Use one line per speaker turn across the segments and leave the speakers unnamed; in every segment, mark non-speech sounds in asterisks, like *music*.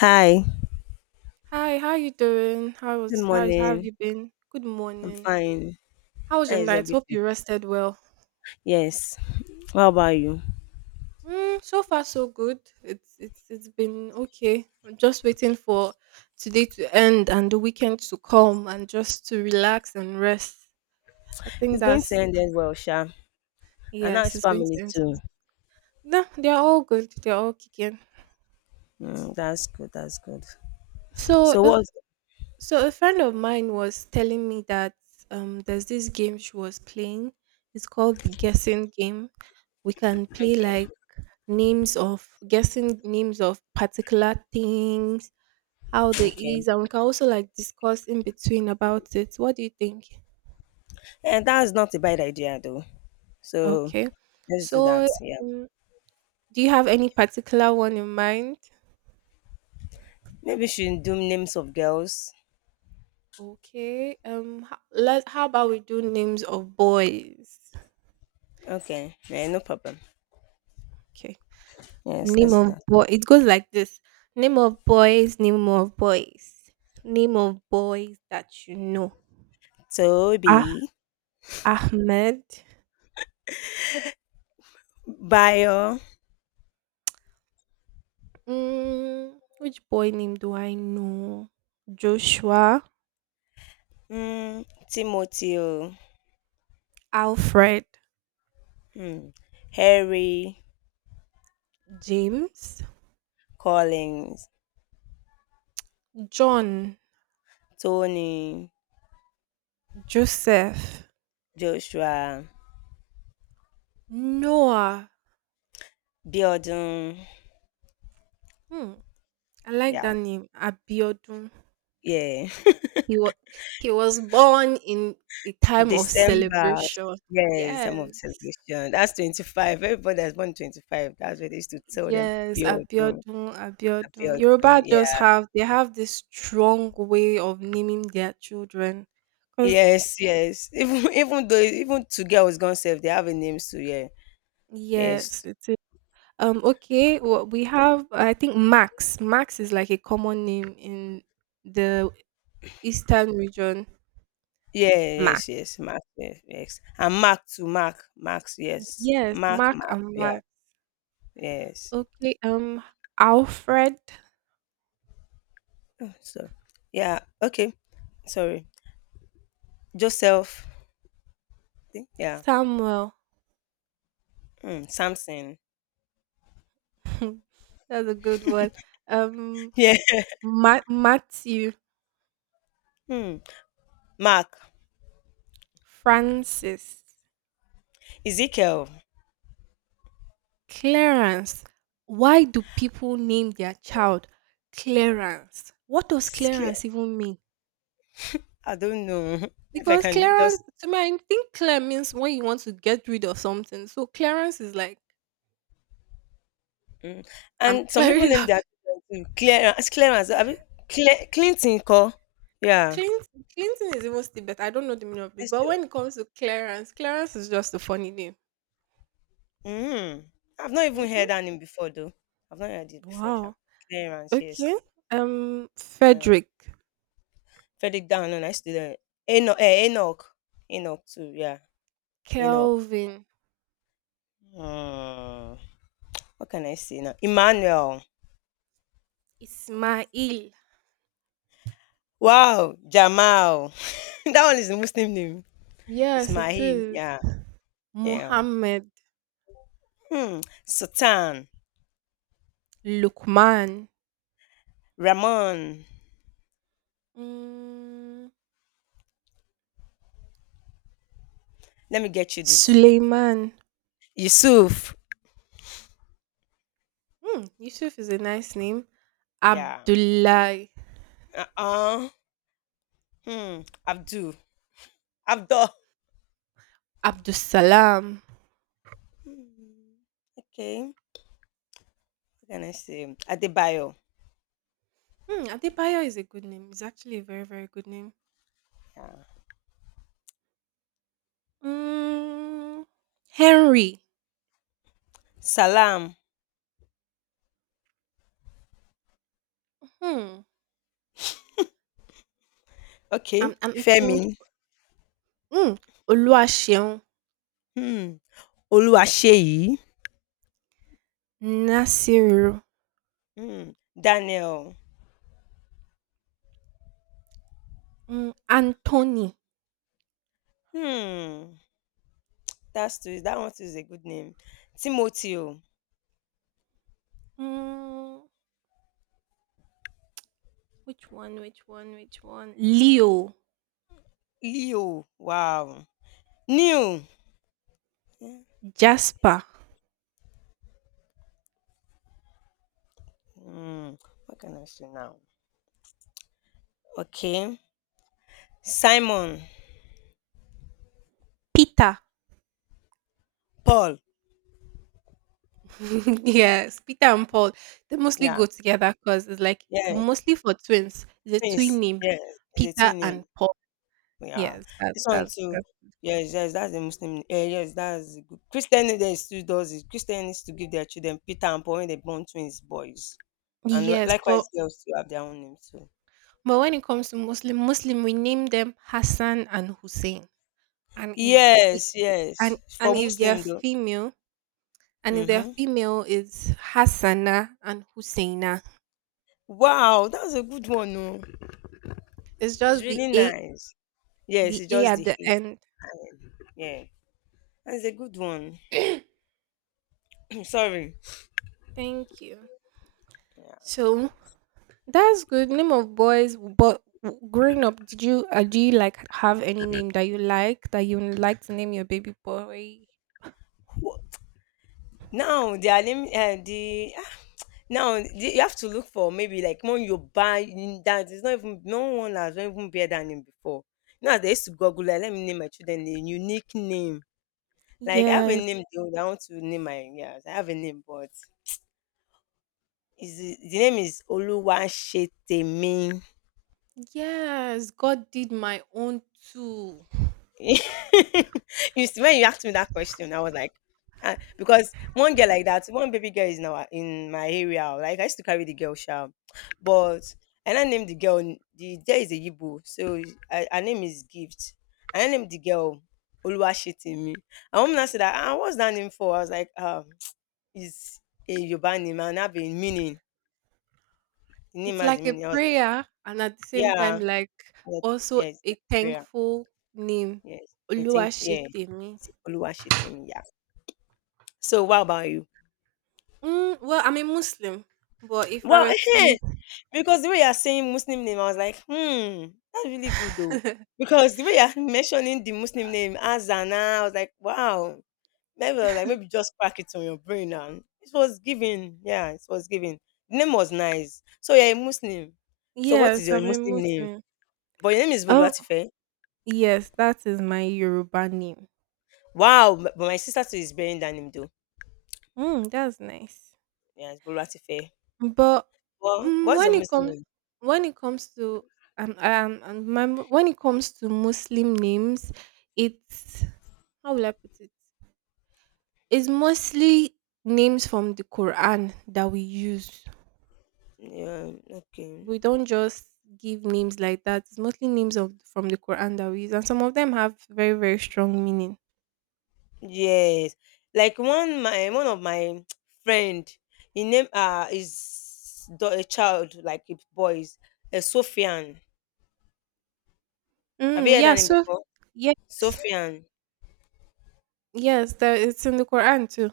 Hi,
Hi, how you doing? How
good
was how, how have
morning.
you been? Good
I'm
morning.
fine.
How was your
That is
night? Hope
everything.
you rested well.
Yes. How about you?
So far so good. It's been okay. I'm just waiting for today to end and the weekend to come and just to relax and rest. I think
It's going to
that's
end it well, Sha. And now
Yes,
it's
it's going
family
to end
too.
soon. No, they're all good. They're all kicking.
Mm, that's good. That's good.
So
So
if
what's
so a friend of mine was telling me that there's this game she was playing. It's called the guessing game. We can play
okay?
like names of particular things, how they
Okay.
is, and we can also like discuss in between about it. What do you think?
And that's not a bad idea though. So
Okay.
let's do that.
So,
Yeah.
um, do you have any particular one in mind?
Maybe we should do names of girls.
Okay. Ho- let How about we do names of boys?
Okay. Yeah, no problem.
Okay.
Yes,
Name
let's do
of
that.
boy. It goes like this. Name of boys. Name of boys. Name of boys that you know. Ah,
Toby,
Ahmed.
Bio,
Which boy name do I know? Joshua,
Timothy, oh,
Alfred,
mm, Harry,
James,
Collins.
John,
Tony,
Joseph,
Joshua,
Noah.
Bjorn,
Hmm, I like that
yeah,
name. Abiodun.
yeah,
He was he was born in a
*laughs*
time of
December.
celebration.
Yes,
Yes,
I'm of celebration. That's 25. Everybody that's born 25, that's what they used to tell them.
yes,
Bjorn, Bjorn,
Abiodun, Abiodun. Yoruba just
yeah.
have they have this strong way of naming their children. Cause,
Yes, yes. Even *laughs* even though even two girls gone safe, they have a name too, yeah.
yes,
Yes.
it's... Okay, well, we have, I think, Max. Max is like a common name in the eastern region.
Yeah,
Mac.
yes, yes. Mark, yes, yes. And Mark to Mark. Max, yes.
Yes,
Mark,
Mark
Mark,
and
yeah,
Max.
yes.
Okay. Alfred.
Oh, so yeah, okay. Sorry. Joseph. See? Yeah.
Samuel.
Mm, Samson.
*laughs* That's a good one. Um
Yeah. *laughs*
Matthew.
Mm, Mark.
Francis.
Ezekiel.
Clarence. Why do people name their child Clarence? What does
It's clear.
Clarence even mean?
I don't know *laughs* if I
Because
can just.
clearance to me, I think clear means when you want to get rid of something. So clearance is like
Mm.
I'm *laughs*
And some people
clearing it
name
up. *laughs*
their children too. Clearance. Clearance. I mean, Clinton call. Yeah.
Cleansing, cleansing is even still better. I don't know the meaning of it,
It's-
but when it comes to clearance, clearance is just a funny name.
Mm. I've not even
Hmm.
heard that name before, though. I've not heard it before, Sha.
Wow.
Clearance,
Okay.
yes. Um,
Frederick,
Frederick Downland, I still don't. Enoch, Enoch. Enoch, too, yeah. Enoch.
Kelvin,
Mm. What can I say now? Emmanuel.
Ismail.
Wow! Jamal. *laughs* That one is a Muslim name.
Yes, it
Ismail,
is.
yeah, yeah.
Mohammed,
Hmm, Sultan,
Lukman,
Ramon.
mm,
Let me get you this.
Suleiman.
Yusuf,
Yusuf is a nice name.
yeah.
Abdullah.
Uh-uh. Hmm, Abdul. Abdul.
Abdus Salam.
Hmm, okay. What can I say? Adebayo.
Adebayo is a good name. It's actually a very, very good name.
Yeah.
Mm, Henry.
Salam.
Hmm. I'm,
Okay.
I'm thinking.
Femi.
Mm, Oluwaseun.
Hmm. Oluwaseyi.
Nasiru.
Hmm. Daniel.
Anthony.
Hmm. That's too, that one too is a good name. Timothy.
Mm, which one? Which one? Which one? Leo.
Leo. Wow. New.
Jasper.
Hmm. What can I say now? Okay. Simon.
Peter.
Paul.
*laughs* Yes, Peter and Paul. They mostly
Yeah.
go together because it's like
Yeah.
mostly for twins. The
Twins.
twin name,
Yeah. It's a
Peter
twin name.
and Paul.
Yeah.
Yes, that's
This one
that's
too. Yes, yes, that's the Muslim. Yes, that's the good. Christian name they still does it. Christian needs to give their children Peter and Paul when they born twins boys. And
Yes,
likewise
but
girls too have their own name too.
but when it comes to Muslim, we name them Hassan and Hussein, and if it, it,
Yes,
and
yes. For
and if they're
Muslim though.
female, and if they're
Mm-hmm.
female, it's Hassana and Husaina.
Wow, that's a good one. Oh.
It's
It's
just the
really
a
nice. Yes,
the
it's
a
just
at
the
the
hay.
end.
Yeah, that's a good one. *clears throat* Sorry.
*clears throat* Thank you.
Yeah.
So that's good. Name of boys, but growing up, did you do you like have any name that you like that you would like to name your baby boy?
Wh- Now they are name *tsk* you have to look for maybe like when you buy in that it's not even no one has even bear that name before. Now they used to Google like, let me name my children a unique name. Like I have a
Yes,
name though. I want to name my yes. I have a name but is the name is Oluwasetemin.
yes. God did my own too.
*laughs* you when you asked me that question, I was like, because one girl like that, one baby girl is now in my area. Like I used to carry the girl shout, but and I named the girl. There is a Yibo, so I, her name is Gift. And I named the girl Oluwashitimi. And woman now said that, ah, what's that name for? I was like, *tsk* it's a Yoruba name and have a meaning. The name
It's
has a
like a
meaning. I was like,
prayer and at the same time
yeah,
like
yeah,
also
yeah, it's
a
like prayer.
thankful name.
Yes, I think yeah,
Oluwaṣetemi.
Oluwashitimi. Yeah. So what about you?
Well, I'm a Muslim, but if I
Well,
were to
*laughs* because the way you're saying Muslim name, I was like, hmm, that's really good though.
*laughs*
Because the way you're *laughs* mentioning the Muslim name Azana, I was like, wow. Maybe I was like, maybe just crack it on your brain now. It was given. Yeah, it was given. The name was nice. So you're a Muslim. So what is
Yes,
your
I'm a
Muslim name?
Muslim.
But your name is
Oh,
Bolwatife.
yes, that is my Yoruba name.
Wow, but my sister too is bearing that name though.
Mm, that's nice.
Yeah, it's Bolwatife.
But
Well, what's your
when it
Muslim
comes...
name?
when it comes to when it comes to Muslim names, it's... how will I put it? It's mostly names from the Quran that we use.
Yeah, okay.
We don't just give names like that. It's mostly names of from the Quran that we use, and some of them have very, very strong meaning.
Yes. Like one of my *tsk* friend, he name is a child like a boys, a Sophian. Have you
Mm,
heard
yeah.
that name
So
before?
yes,
Sophian.
yes, that it's in the Quran too.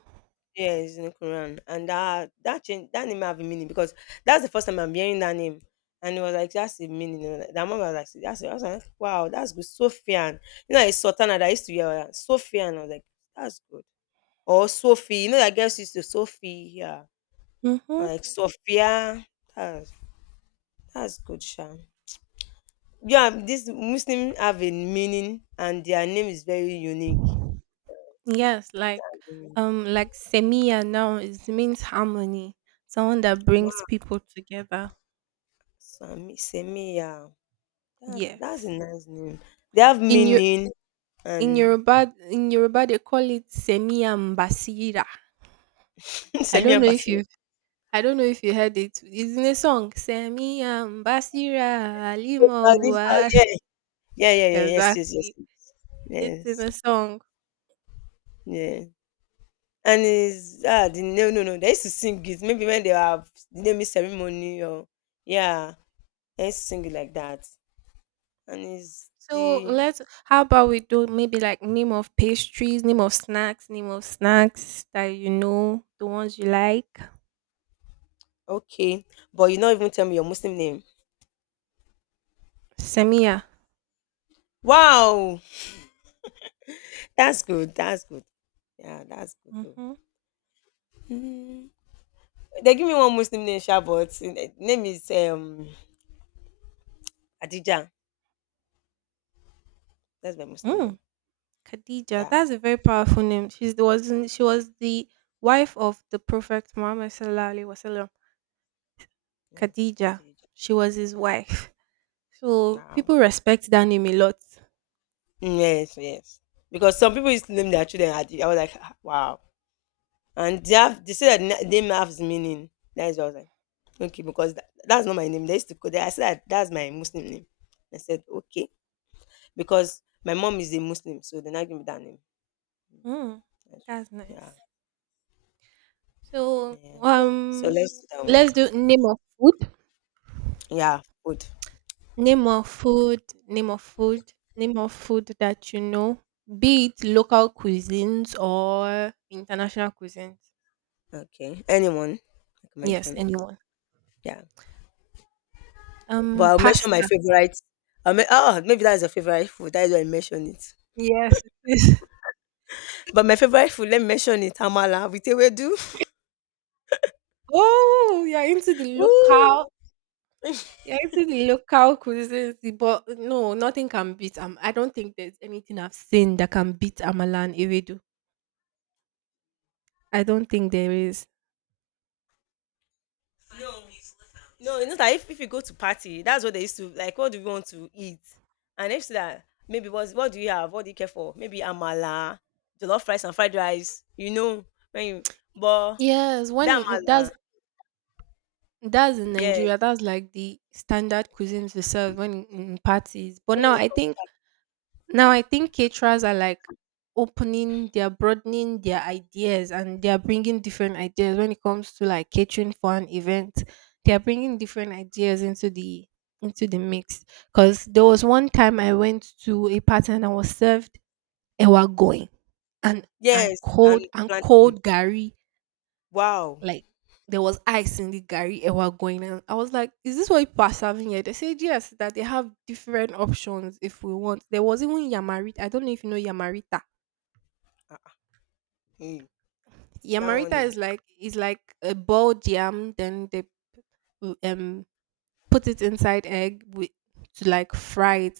Yes, in the Quran. And that that change that name have a meaning because that's the first time I'm hearing that name. And it was like that's the meaning. You know, like, that mom was like that's it." I was like, wow, that's good. Sophian. You know, it's Sultana that I used to hear Sophian. I was like, that's good. Or Sophie. You know, that girls used to Sophie. Yeah.
Mm-hmm.
Like Sophia. That's that's good, Sha. Yeah, this Muslim have a meaning and their name is very unique.
Yes,
Mm.
like semia now is means harmony, someone that brings
Wow,
people together.
Sami Semia. That's
Yes.
a nice name. They have
In your
meaning
in
and
Yoruba in Yoruba they call it semia mbasira.
*laughs*
I don't
Semia
know if
Basil.
you I don't know if you heard it. It's in a song. Semia Basira Alimowa.
Yeah,
*laughs*
yeah, yeah, yeah, yes, yes, yes,
Exactly. It's in
yes,
a song.
yeah. And is ah the no no no they used to sing it maybe when they have the naming ceremony or yeah they used to sing it like that and it's
So,
the
let's... how about we do maybe like name of pastries, name of snacks, that you know, the ones you like.
okay, but you not even tell me your Muslim name.
Semia.
Wow, that's good. That's good. Yeah, that's good though.
Mm-hmm.
Mm. They give me one Muslim name, sha, but eh, name is Adija. That's my Muslim
Mm.
name.
Khadija.
Yeah,
That's a very powerful name. She's the wasn't she was the wife of the Prophet Muhammad Sallallahu Alaihi Wasallam.
yes,
Khadija.
Adija.
She was his
Yeah,
wife. *laughs* So people
now
respect that name a lot.
yes, yes. Because some people used to name their children Adija. I was like, "Ah, wow, and they have they say that name has meaning. That's what I was like, okay, because that's not my name. They used to call that. I said that that's my Muslim name. I said okay. Because my mom is a Muslim, so they not give me that name.
Mm,
Yes.
that's
Yeah,
nice. So,
yeah. So let's do that one.
let's do name of food.
Yeah, food.
Name of food. Name of food. Name of food that you know, be it local cuisines or international cuisines.
Okay. Anyone? I can
Yes,
mention.
anyone.
Yeah. But I'll mention my
Pasta.
favorite. Oh, maybe that's your favorite food. That is why I mention it.
Yes, it is. *laughs*
But my favorite food, let me mention it. Amala with ewedu.
Oh, you're into the
*laughs*
local.
Ooh.
You're into the local cuisines, but no, nothing can beat. I don't think there's anything I've seen that can beat Amalan Ewedu. I don't think there is.
No, you know that if you go to party, that's what they used to like. What do you want to eat? And if so that maybe what do you have? What do you care for? Maybe amala, jollof rice, and fried rice. You know when you but
Yes, when
that
in-
amala,
that's in
yes.
Nigeria, that's like the standard cuisines we serve when in parties. But
When
now
it
I
comes to
think
party,
now I think caterers are like opening, they are broadening their ideas, and they are bringing different ideas when it comes to like catering for an event. They are bringing different ideas into the mix. Cause there was one time I went to a party and I was served ewa going and
yes, and
cold and
plantain.
cold gari.
Wow,
Like, there was ice in the Gary Ewa going on. I was like, is this what people are serving here? They said yes, that they have different options if we want. There was even Yamarita. I don't know if you know Yamarita.
Ah, ah, hmm, that one
Yamarita is
is
like... a boiled yam, then they w- um put it inside egg with to like fry it.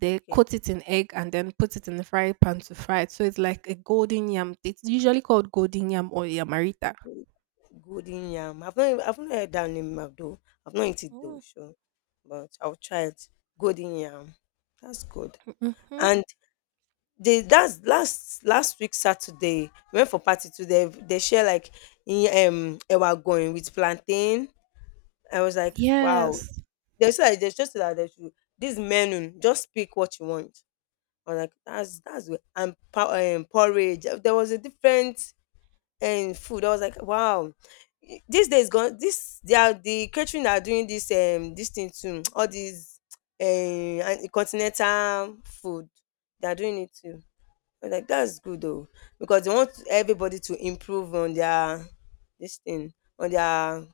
They
okay.
coat it in egg and then put it in the fry pan to fry it. So it's like a golden yam. It's usually called golden yam or yamarita.
Golden yam. I've not heard that name of though. I've not eaten it though, sure, but I'll try it. Golden yam. That's good.
Mm-hmm.
And the that's last last week Saturday we went for party too. They share like in ewa going with plantain. I was like, wow.
Yes.
They said like, they just said that they should this menu just pick what you want. I was like, that's good. And porridge. There was a different food. I was like, wow. This day is gone. This they are the catering are doing this this thing too. *tsk* All these um continental food. They are doing it too. But like that's good though, because they want everybody to improve on their this thing, on their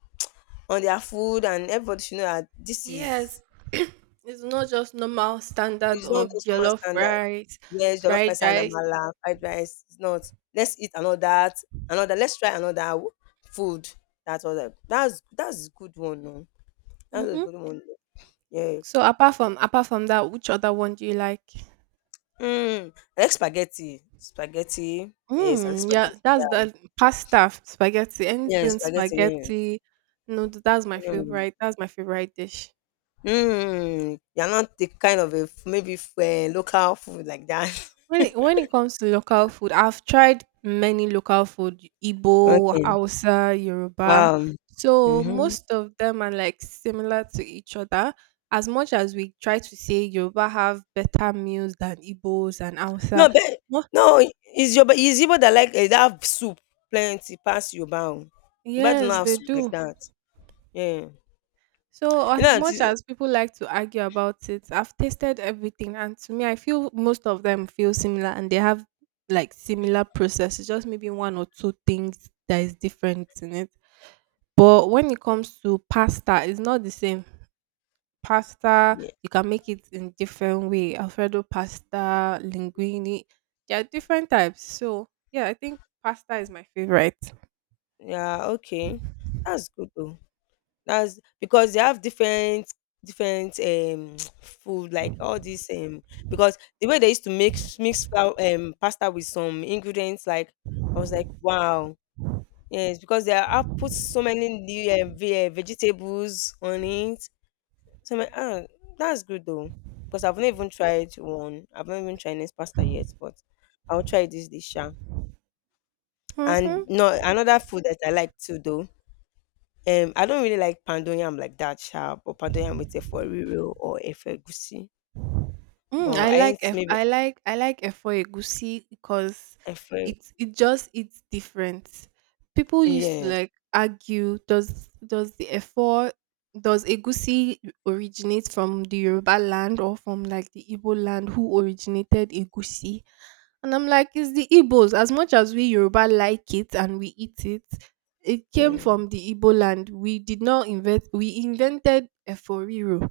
on their food, and everybody should know that this
Yes,
is
*clears throat* it's not just normal standard
it's not
of
just normal
jollof
standard.
rice,
Yes, jollof
fried
rice and
rice.
amala, fried rice. It's not. Let's eat another, another. Let's try another food. That's all. That's a good one. No, that's a
Hmm.
good one. Yeah.
So, apart from that, which other one do you like?
Mm. I like spaghetti. Spaghetti. Yes, I like
Mm, yeah,
spaghetti.
that's
Yeah.
the pasta, spaghetti,
Yeah,
anything
spaghetti.
spaghetti. No, that's my
Yeah. Mm.
favorite. That's my favorite dish.
Mm, you're not the kind of a local food like that. *laughs*
When it comes to local food, I've tried many local food, Igbo,
Okay.
Hausa, Yoruba.
Wow.
So
Mm-hmm.
most of them are like similar to each other. As much as we try to say Yoruba have better meals than Igbos and Hausa,
No, but
mo-
no, is your is Igbo that like that have soup plenty pass your bound. But do
yes,
not have
they
soup like
do.
that. Yeah.
So
You
as
know,
much
it's-
as people like to argue about it, I've tasted everything, and to me, I feel most of them feel similar, and they have like similar processes. Just maybe one or two things that is different in it. But when it comes to pasta, it's not the same. Pasta,
yeah,
you can make it in different way. Alfredo pasta, linguine. There are different types. So yeah, I think pasta is my favorite.
yeah, okay. That's good though. That's because they have different different *tsk* food like all this because the way they used to mix flour pasta with some ingredients like I was like wow. Yes, because they have put so many new vegetables on it. So my, ah, that's good though. Because I've not even tried one. I've not even tried this pasta yet, but I'll try this dish. Sha.
Hmm.
And no, another food that I like too though. I don't really like pandoyam like that sharp, or pandoyam with a foriro or a fergusi.
I
But I
like
ain't
F
maybe
I like efo egusi because
a fer-
it's it just it's different. People used to
yes,
like argue, does egusi originate from the Yoruba land or from like the Igbo land, who originated egusi? And I'm like, it's the Igbos. As much as we Yoruba like it and we eat it, it came
mm,
from the Igbo land. We did not invent We invented efo riro,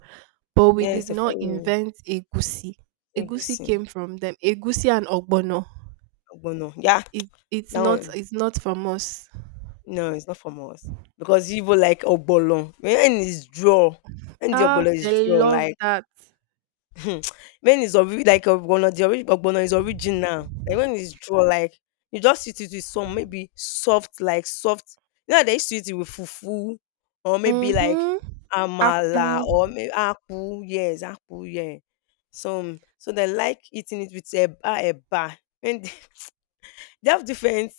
but we did
yes, a
not
foriro,
invent egusi. Egusi
egusi,
came from them. Egusi and ogbono.
ogbono. Yeah,
It it's
that
not
one.
it's not from us.
No, it's not from us because Igbo like ogbono. When it's draw, when the
Ah,
ogbono is
they
draw,
love
like
that.
*laughs* when like ogbono, the ogbono is original. Like when it's draw, like you just eat it with some maybe soft, like soft. You know, how they used to eat it with fufu or maybe like
Mhm. Akpu.
amala or maybe akpu. Yes, akpu. Yeah. So so they like eating it with eba. When they have different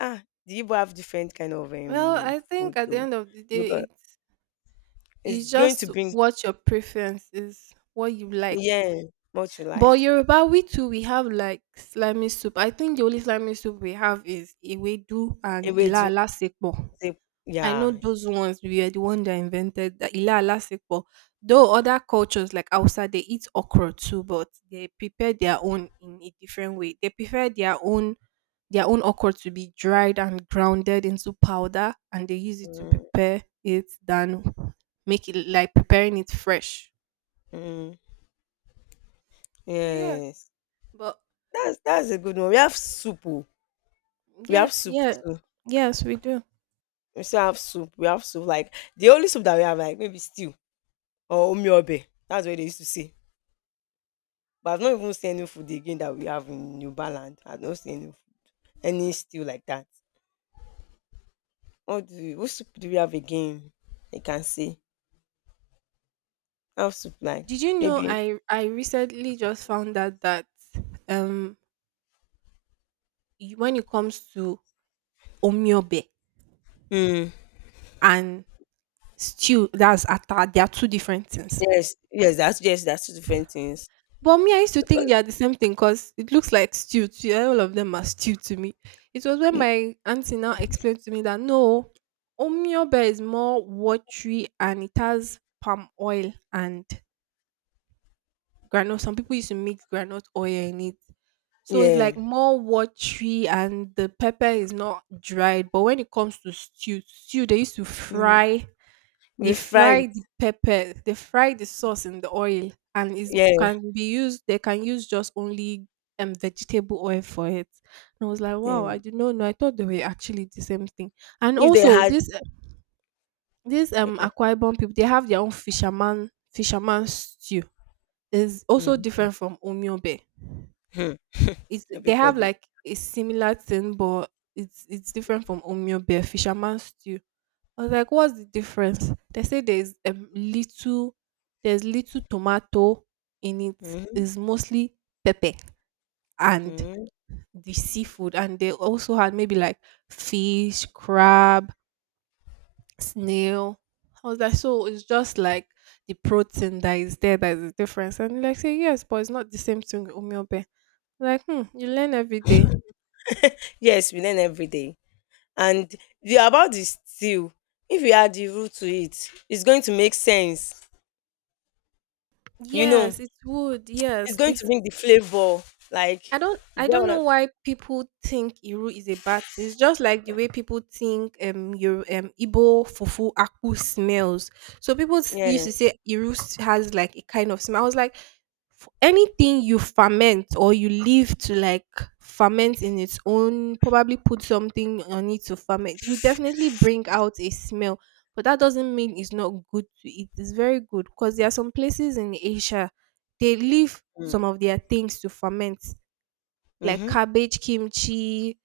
ah, the Igbo have different kind of
Well, I think
food
at the
though.
end of the day,
Because
it's
it's
it's
going to
just
bring
what your preference is, what you like.
yeah, what you like.
But Yoruba, we too, we have like slimy soup. I think the only slimy soup we have is ewedu and Ila
Ewedu,
Alasepo.
se-
I know
yeah.
those ones we are the one that invented the Ila Alasekpo. Though other cultures like Hausa, they eat okra too, but they prepare their own in a different way. They prefer their own okra to be dried and grounded into powder, and they use it to
Mm,
prepare it than make it like preparing it fresh.
mm,
So yes,
yes.
but
That's a good one. We have soup. Oh. We have
yes,
soup
yeah,
too.
yes, we do.
We still have soup. We have soup. Like the only soup that we have, like maybe stew or omiobe. That's what they used to say. But I've not even seen any food again that we have in New Balance. I've not seen any stew like that. What soup do we have again? I can say. How soup like
Did you know
maybe
I recently just found out that um when it comes to omiobe
mm.
and stew, that's atta. They are two different things.
Yes, yes, that's two different things.
But me, I used to
Because-
think they are the same thing because it looks like stew. To you. All of them are stew to me. It was when
mm,
my auntie now explained to me that no, omiobe is more watery and it has palm oil and granite. Some people used to mix granite oil in it. So it's
yeah.
like more watery and the pepper is not dried. But when it comes to stew, they used to
Mm.
fry... They
We fry
fry
it.
the pepper, they fry the sauce in the oil, and is
Yeah.
can be used they can use just only vegetable oil for it. And I was like, wow, I
Mm.
did not know. No, I thought they were actually the same thing. And
If they
also
had
this
okay.
Akwa Ibom people, they have their own fisherman stew. It's also
Mm-hmm.
different from Omiobe.
*laughs*
It's They have
Everybody.
like a similar thing, but it's different from Omiobe, fisherman stew. I was like, "What's the difference?" They say there's... there's little tomato in it.
Mm-hmm.
It's mostly pepper and
Mm-hmm.
the seafood, and they also had maybe like fish, crab, snail. I was like, so it's just like the protein that is there that is the difference. And like, say yes, but it's not the same thing with omiobe. Like, you learn every day.
Yes, we learn every day. And the about the stew, if you add the root to it, it's going to make sense. You know,
Yes, it would.
it's
Yes,
going to
it
bring the flavor. Like
I don't
you
I
get
don't
what
know
I
why people think Iru is a bad thing. It's just like the way people think your Igbo fufu akpu smells. So people used
yeah.
to say Iru has like a kind of smell. I was like, anything you ferment or you leave to like ferment in its own, probably put something on it to ferment, it will definitely bring out a smell, but that doesn't mean it's not good to eat. It's very good, because there are some places in Asia, they leave some of their things to ferment, like
Mm-hmm.
cabbage, kimchi,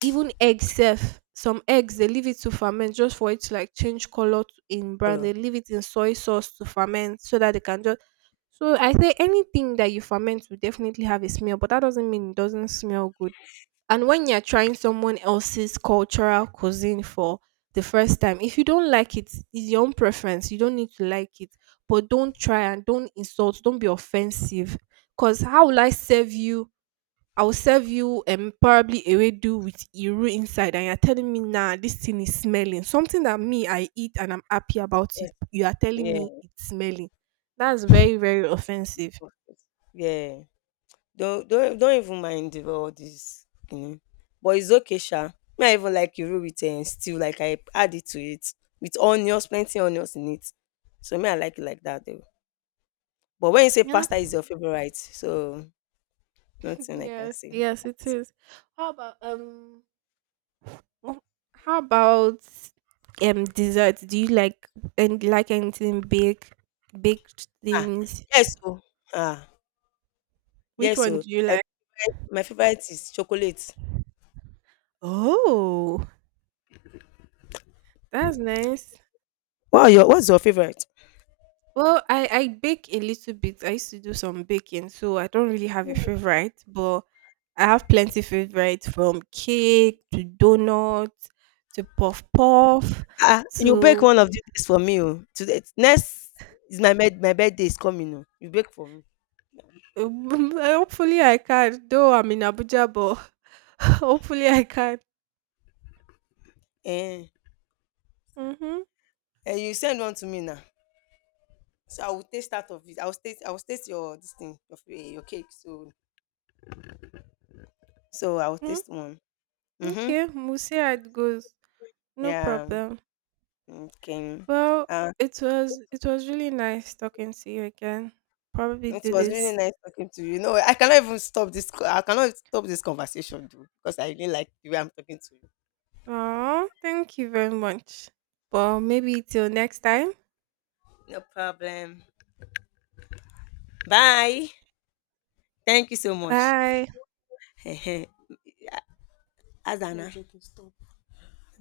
even eggs sef. Some eggs they leave it to ferment just for it to like change color in brown. They
Hello.
leave it in soy sauce to ferment so that they can just... So I say anything that you ferment will definitely have a smell, but that doesn't mean it doesn't smell good. And when you're trying someone else's cultural cuisine for the first time, if you don't like it, it's your own preference. You don't need to like it, but don't try and don't insult. Don't be offensive. Cause how will I serve you I'll serve you probably ewedu with iru inside, and you're telling me, nah, this thing is smelling. Something that me I eat and I'm happy about it, you are telling me
Yeah.
it's smelling. That's very, very offensive.
Yeah. Don't even mind about all this, you know. But it's okay, sha. Me, I even like Iru with stew. Like I add it to it with onions, plenty onions in it. So me, I like it like that though. But when you say
Yeah.
pasta
*laughs*
is your favorite, so nothing I can
Yes.
say.
Yes, it is. How about um? Oh, how about desserts? Do you like, and like, anything baked,
Ah,
things?
yes, so ah,
Which
yes,
one
so
do you
like,
like?
my favorite is chocolate.
Oh, that's nice.
Wow, your what's your favorite?
Well, I bake a little bit. I used to do some baking, so I don't really have a favorite, but I have plenty favorites from cake to donuts to puff puff
Ah, you bake
to
one of these days for me. Oh, today next is my birthday is coming. Oh, you bake for me.
*laughs* hopefully I can. Though I'm in Abuja, but *laughs* hopefully I can.
Eh,
Mhm.
and you send one to me now. So I will taste out of it. I will taste. I will taste your this thing of your, your cake. So so I will
Mm,
taste one. Mhm.
okay, we'll see how it goes. No
Yeah.
problem.
Okay.
Well,
Uh,
it was really nice talking to you again. Probably
it
do
was really
this
nice talking to you. No, I cannot even stop this. I cannot stop this conversation, though, because I really like the way I'm talking to you.
Oh, thank you very much. Well, maybe till next time.
No problem. Bye. Thank you so much.
Bye.
*laughs* Azana.